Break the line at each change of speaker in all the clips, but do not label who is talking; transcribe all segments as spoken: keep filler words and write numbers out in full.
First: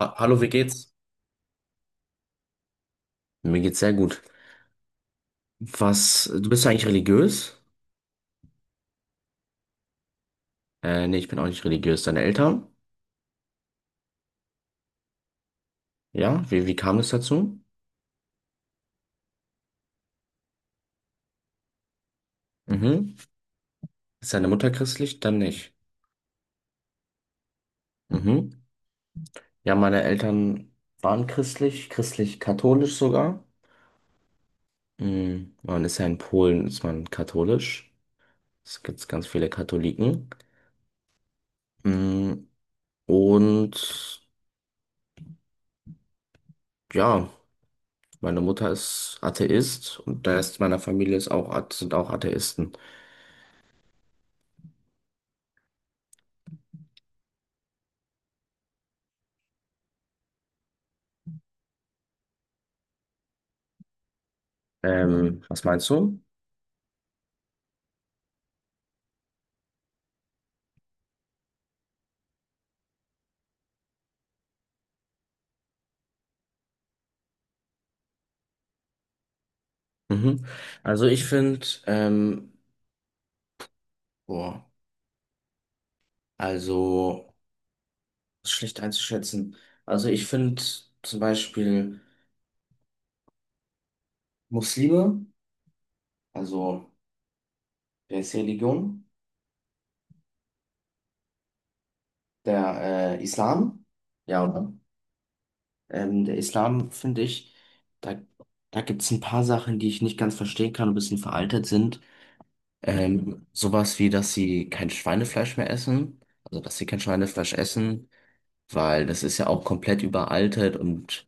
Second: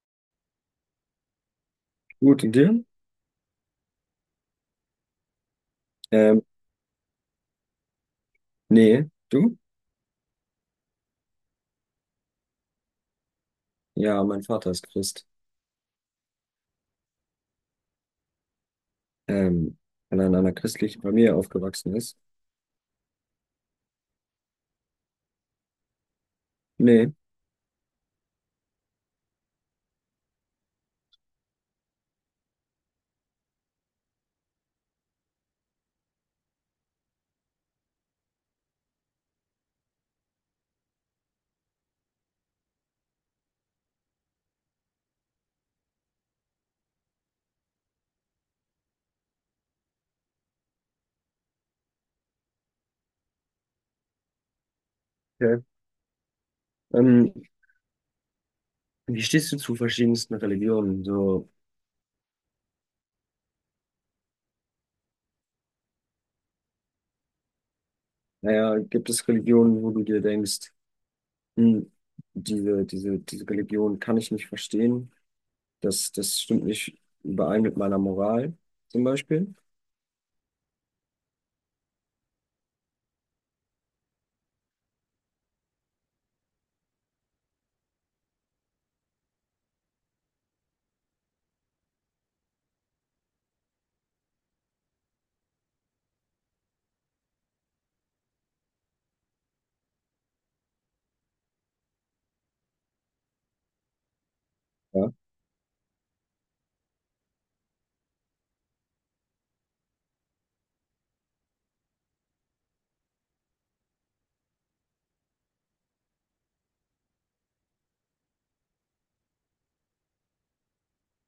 Ha- Hallo, wie geht's?
Gut, und dir?
Mir geht's sehr gut. Was,
Ähm,
du bist ja eigentlich religiös?
Nee, du?
Äh, nee, ich bin auch nicht religiös. Deine Eltern?
Ja, mein Vater ist Christ.
Ja, wie, wie kam es dazu?
Ähm, Weil er in einer christlichen Familie aufgewachsen ist.
Mhm. Ist deine Mutter christlich? Dann nicht.
Nee.
Mhm. Ja, meine Eltern waren christlich, christlich-katholisch sogar. Mhm. Man ist ja in Polen, ist man katholisch. Es gibt ganz viele Katholiken. Mhm. Und ja, meine Mutter ist Atheist und der Rest meiner Familie ist auch, Athe- sind auch Atheisten.
Okay. Ähm, Wie stehst du zu verschiedensten Religionen? So,
Ähm, was meinst du?
naja, gibt es Religionen, wo du dir denkst, hm, diese, diese, diese Religion kann ich nicht verstehen. Das, das stimmt nicht überein mit meiner Moral, zum Beispiel.
Mhm. Also ich finde, ähm, boah, also ist schlecht einzuschätzen. Also ich finde zum Beispiel Muslime, also der ist die Religion, der äh, Islam, ja, oder?
Ja.
Ähm, der Islam finde ich, da, da gibt es ein paar Sachen, die ich nicht ganz verstehen kann, ein bisschen veraltet sind. Ähm, sowas wie, dass sie kein Schweinefleisch mehr essen, also dass sie kein Schweinefleisch essen, weil das ist ja auch komplett überaltet und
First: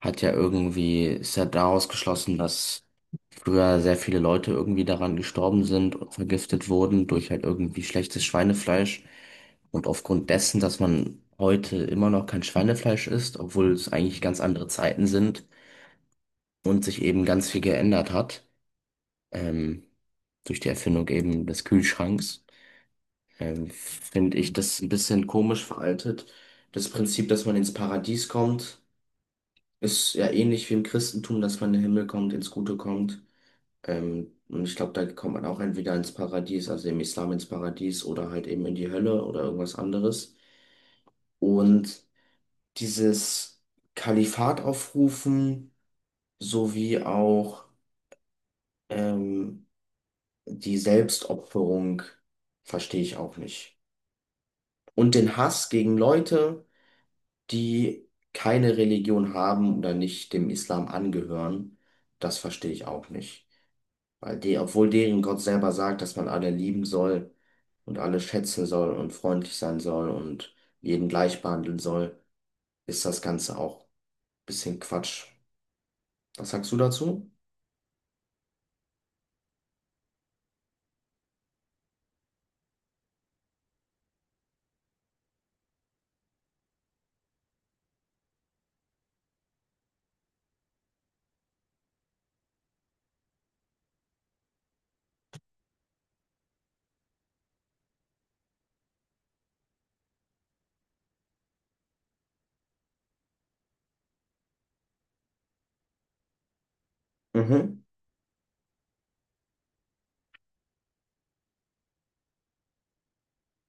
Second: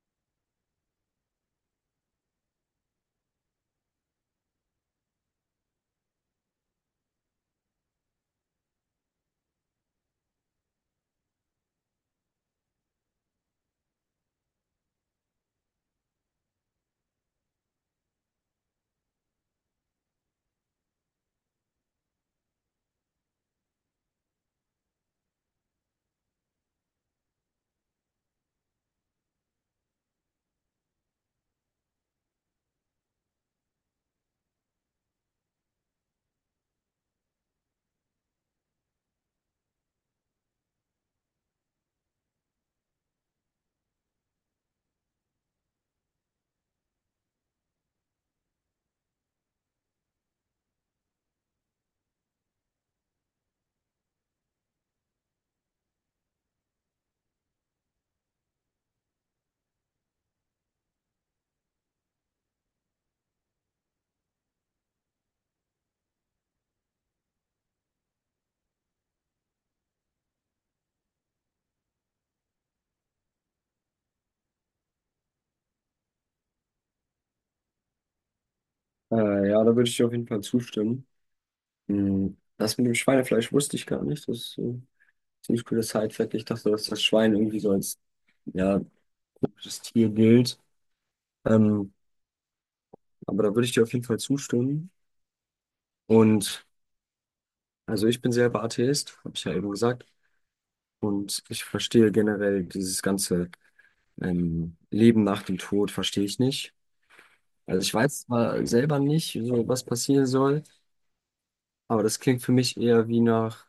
hat ja irgendwie, ist ja daraus geschlossen, dass früher sehr viele Leute irgendwie daran gestorben sind und vergiftet wurden durch halt irgendwie schlechtes Schweinefleisch. Und aufgrund dessen, dass man heute immer noch kein Schweinefleisch isst, obwohl es eigentlich ganz andere Zeiten sind und sich eben ganz viel geändert hat, ähm, durch die Erfindung eben des Kühlschranks, ähm, finde ich das ein bisschen komisch veraltet. Das Prinzip, dass man ins Paradies kommt, ist ja ähnlich wie im Christentum, dass man in den Himmel kommt, ins Gute kommt. Ähm, und ich glaube, da kommt man auch entweder ins Paradies, also im Islam ins Paradies oder halt eben in die Hölle oder irgendwas anderes. Und dieses Kalifat aufrufen sowie auch ähm, die Selbstopferung verstehe ich auch nicht. Und den Hass gegen Leute, die keine Religion haben oder nicht dem Islam angehören, das verstehe ich auch nicht. Weil die, obwohl deren Gott selber sagt, dass man alle lieben soll und alle schätzen soll und freundlich sein soll und jeden gleich behandeln soll, ist das Ganze auch ein bisschen Quatsch. Was sagst du dazu?
Äh, ja, da würde ich dir auf jeden Fall zustimmen. Hm, das mit dem Schweinefleisch wusste ich gar nicht. Das, äh, ziemlich cooles Sidefact. Ich dachte, dass das Schwein irgendwie so als ja, gutes Tier gilt. Ähm, aber da würde ich dir auf jeden Fall zustimmen. Und also ich bin selber Atheist, habe ich ja eben gesagt. Und ich verstehe generell dieses ganze ähm, Leben nach dem Tod, verstehe ich nicht. Also
Mhm,
ich weiß zwar selber nicht, so was passieren soll, aber das klingt für mich eher wie nach,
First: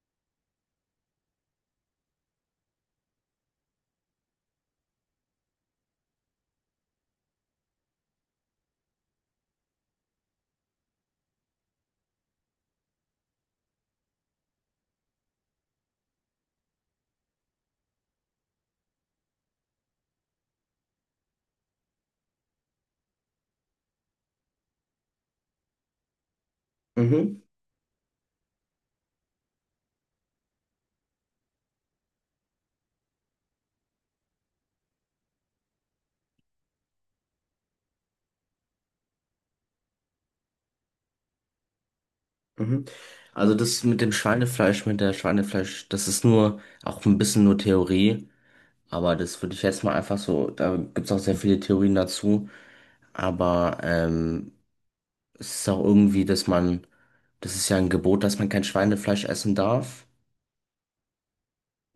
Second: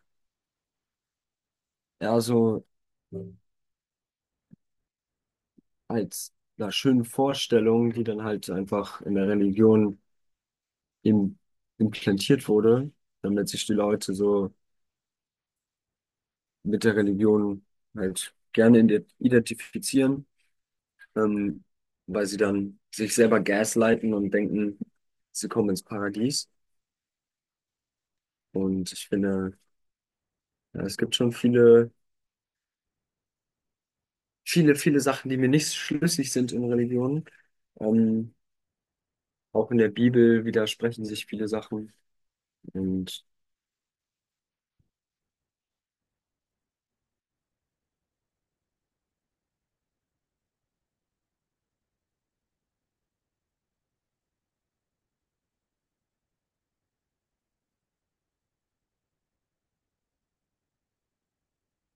eher so als einer schönen Vorstellung, die dann halt einfach in der Religion im, implantiert wurde, damit sich die Leute so mit der Religion halt gerne ide- identifizieren, ähm, weil sie dann sich selber gaslighten und denken, sie kommen ins Paradies.
mhm,
Und ich finde, ja, es gibt schon viele, viele, viele Sachen, die mir nicht schlüssig sind in Religionen. Ähm, Auch in der Bibel widersprechen sich viele Sachen.
mhm.
Und
Also das mit dem Schweinefleisch, mit der Schweinefleisch, das ist nur auch ein bisschen nur Theorie, aber das würde ich jetzt mal einfach so, da gibt's auch sehr viele Theorien dazu, aber ähm, es ist auch irgendwie, dass man, das ist ja ein Gebot, dass man kein Schweinefleisch essen darf.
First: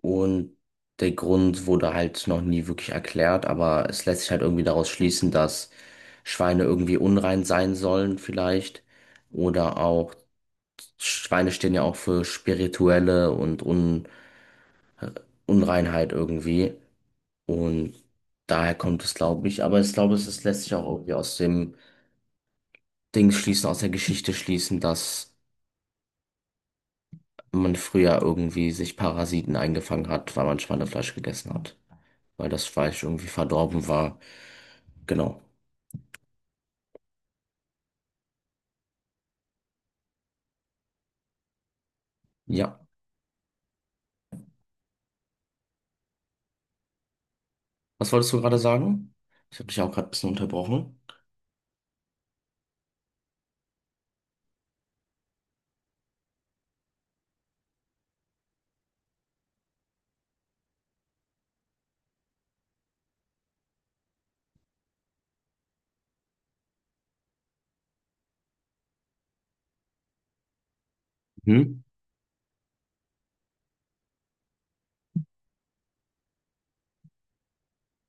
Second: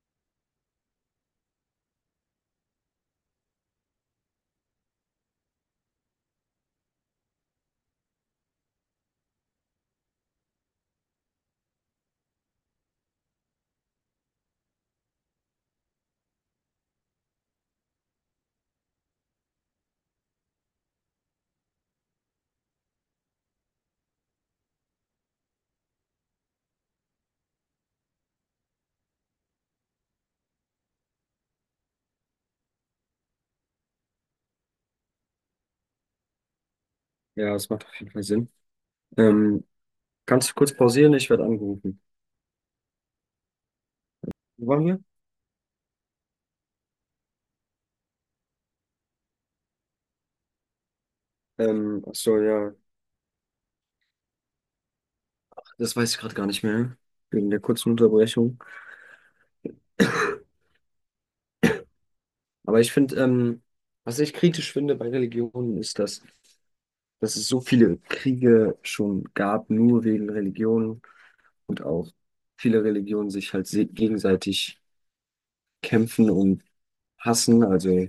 Und der Grund wurde halt noch nie wirklich erklärt, aber es lässt sich halt irgendwie daraus schließen, dass Schweine irgendwie unrein sein sollen vielleicht. Oder auch Schweine stehen ja auch für spirituelle und Un Unreinheit irgendwie. Und daher kommt es, glaube ich. Aber ich glaube, es es lässt sich auch irgendwie aus dem Ding schließen, aus der Geschichte schließen, dass man früher irgendwie sich Parasiten eingefangen hat, weil man Schweinefleisch gegessen hat. Weil das Fleisch irgendwie verdorben war. Genau.
ja, es macht auf jeden Fall Sinn. Ähm, Kannst du kurz pausieren? Ich werde angerufen.
Ja.
Wo waren wir?
Was wolltest du gerade sagen? Ich habe dich auch gerade ein bisschen unterbrochen.
Ähm, ach so, ja. Das weiß ich gerade gar nicht mehr, wegen der kurzen Unterbrechung. Aber ich finde, ähm, was ich kritisch finde bei Religionen, ist, dass, dass, es so viele Kriege schon gab, nur wegen Religionen,
Mhm.
und auch viele Religionen sich halt se- gegenseitig kämpfen und hassen. Also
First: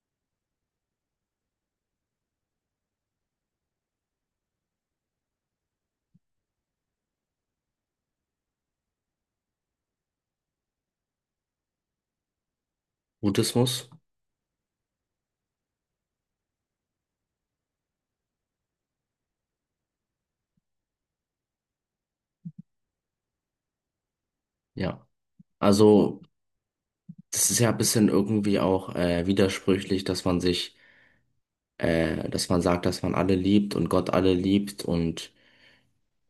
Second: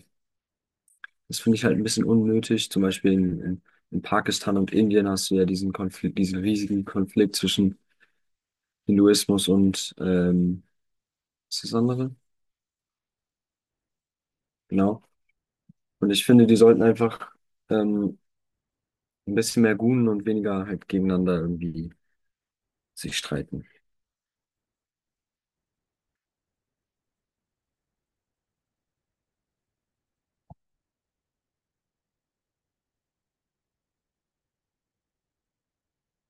das finde ich halt ein bisschen unnötig. Zum Beispiel in, in, in Pakistan und Indien hast du ja diesen Konflikt, diesen riesigen Konflikt zwischen Hinduismus und ähm, was ist das andere?
Buddhismus.
Genau. Und ich finde, die sollten einfach ähm, Ein bisschen mehr Gun und weniger halt gegeneinander irgendwie sich streiten.
Ja. Also, das ist ja ein bisschen irgendwie auch äh, widersprüchlich, dass man sich, äh, dass man sagt, dass man alle liebt und Gott alle liebt und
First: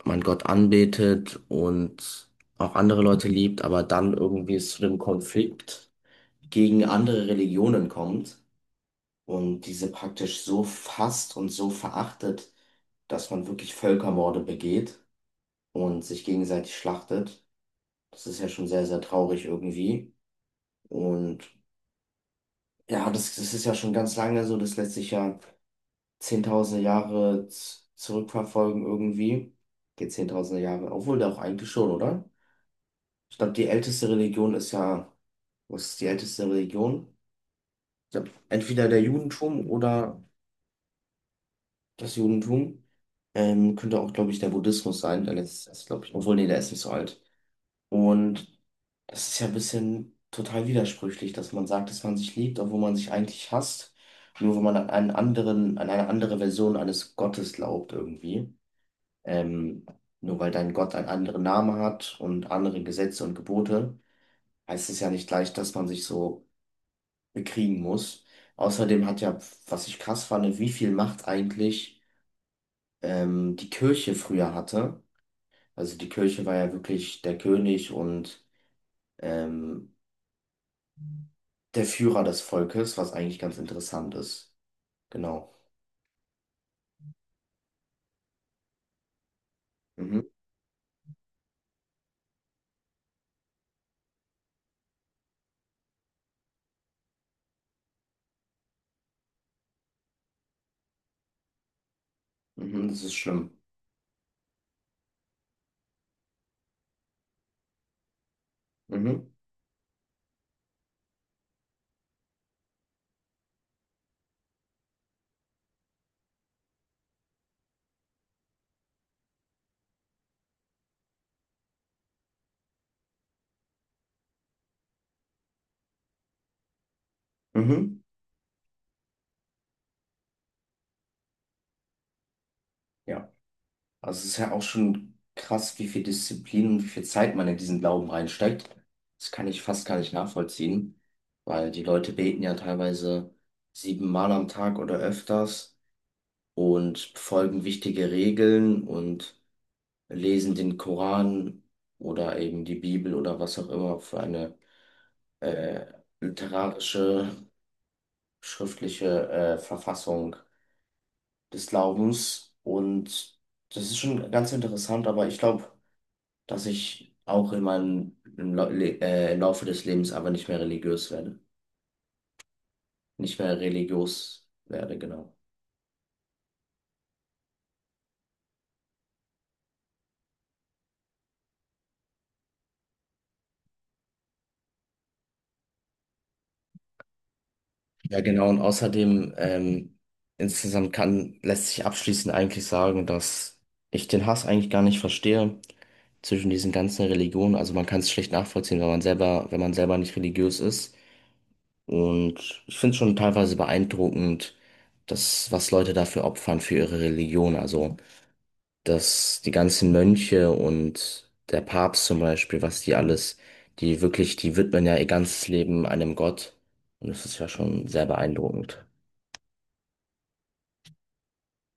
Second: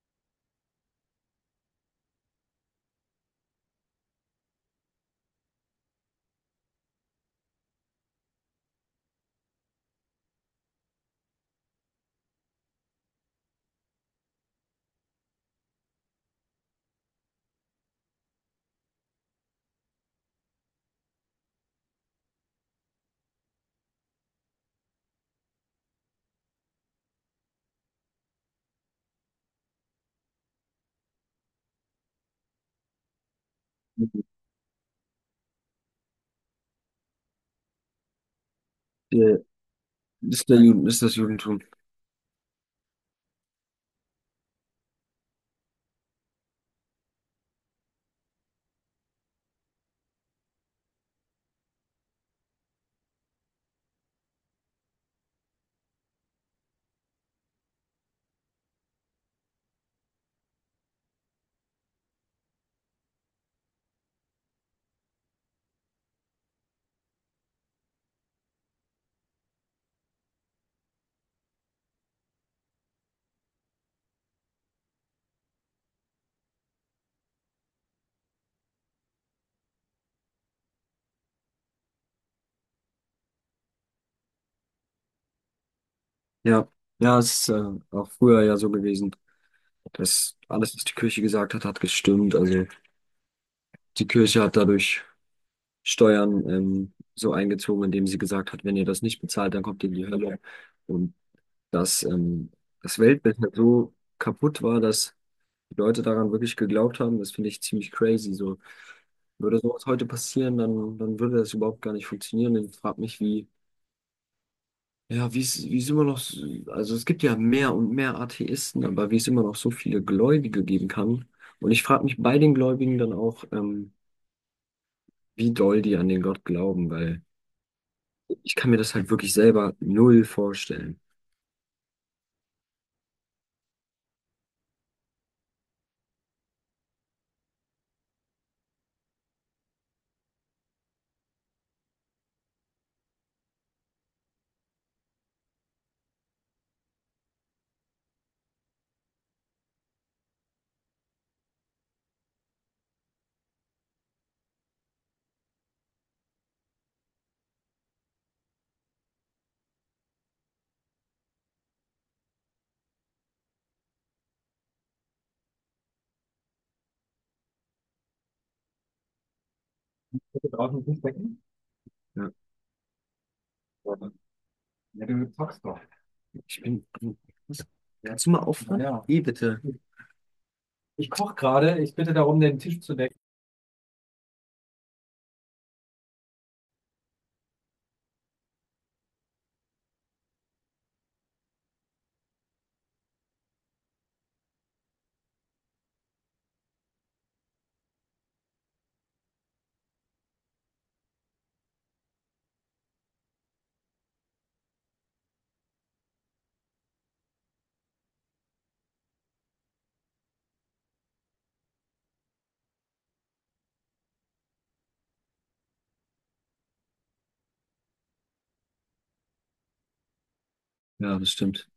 man Gott anbetet und auch andere Leute liebt, aber dann irgendwie es zu dem Konflikt gegen andere Religionen kommt und diese praktisch so fasst und so verachtet, dass man wirklich Völkermorde begeht und sich gegenseitig schlachtet. Das ist ja schon sehr, sehr traurig irgendwie. Und ja, das, das ist ja schon ganz lange so, das lässt sich ja zehntausende Jahre z- zurückverfolgen irgendwie. Geht zehntausende Jahre, obwohl da auch eigentlich schon, oder? Ich glaube, die älteste Religion ist ja, was ist die älteste Religion? Ich glaube, entweder der
Äh,
Judentum oder
Ist der Juden, ist das Judentum.
das Judentum. Ähm, könnte auch, glaube ich, der Buddhismus sein, der letzte, glaube ich, obwohl, nee, der ist nicht so alt. Und das ist ja ein bisschen total widersprüchlich, dass man sagt, dass man sich liebt, obwohl man sich eigentlich hasst, nur wenn man an einen anderen, an eine andere Version eines Gottes glaubt irgendwie. Ähm, nur weil dein Gott einen anderen Namen hat und andere Gesetze und Gebote, heißt es ja nicht gleich, dass man sich so bekriegen muss. Außerdem hat ja, was ich krass fand, wie viel Macht eigentlich ähm, die Kirche früher hatte. Also die Kirche war ja wirklich der König und ähm, der Führer des Volkes, was eigentlich ganz interessant ist. Genau.
Ja, ja, es ist äh, auch früher ja so gewesen,
Mhm.
dass alles, was die Kirche gesagt hat, hat gestimmt. Also die Kirche hat dadurch Steuern ähm, so eingezogen, indem sie gesagt hat, wenn ihr das nicht bezahlt, dann kommt ihr in die Hölle. Und dass ähm,
Mhm,
das
das ist
Weltbild halt
schlimm.
so kaputt war, dass die Leute daran wirklich geglaubt haben, das finde ich ziemlich crazy. So,
Mhm.
würde sowas heute passieren, dann, dann würde das überhaupt gar nicht funktionieren. Und ich frage mich, wie, ja, wie es, wie es immer noch, so- also es gibt ja mehr und mehr Atheisten, aber wie es immer noch so viele Gläubige geben kann. Und ich frage mich bei den Gläubigen dann auch, ähm, wie doll die an den Gott glauben, weil
Mhm.
ich kann mir das halt wirklich selber null vorstellen.
Ja. Also es ist ja auch schon krass, wie viel Disziplin und wie viel Zeit man in diesen Glauben reinsteckt. Das kann ich fast gar nicht nachvollziehen, weil die Leute beten ja teilweise siebenmal am Tag oder öfters und folgen wichtige Regeln und lesen den Koran oder eben die Bibel oder was auch immer für eine äh, literarische schriftliche äh, Verfassung des Glaubens. Und das ist schon ganz interessant, aber ich glaube, dass ich auch in meinem im, Lau- Le äh, im Laufe des Lebens aber nicht
Du
mehr
Draußen
religiös werde.
Fußbecken? Ja,
Nicht mehr religiös werde,
ja, du
genau.
zockst doch. ich bin, Kannst du mal aufhören? Ja. Eh, bitte. Ich koche gerade. Ich bitte darum, den Tisch zu decken.
Ja, genau. Und außerdem, ähm, insgesamt kann, lässt sich abschließend eigentlich sagen, dass ich den Hass eigentlich gar nicht verstehe zwischen diesen ganzen Religionen. Also man kann es schlecht nachvollziehen, wenn man selber, wenn man selber nicht religiös ist. Und ich finde es schon teilweise beeindruckend, dass, was Leute dafür opfern für ihre Religion. Also, dass die ganzen Mönche und der Papst zum Beispiel, was die alles, die wirklich, die widmen ja ihr ganzes Leben einem Gott. Und das ist ja schon sehr beeindruckend.
Ja, das stimmt.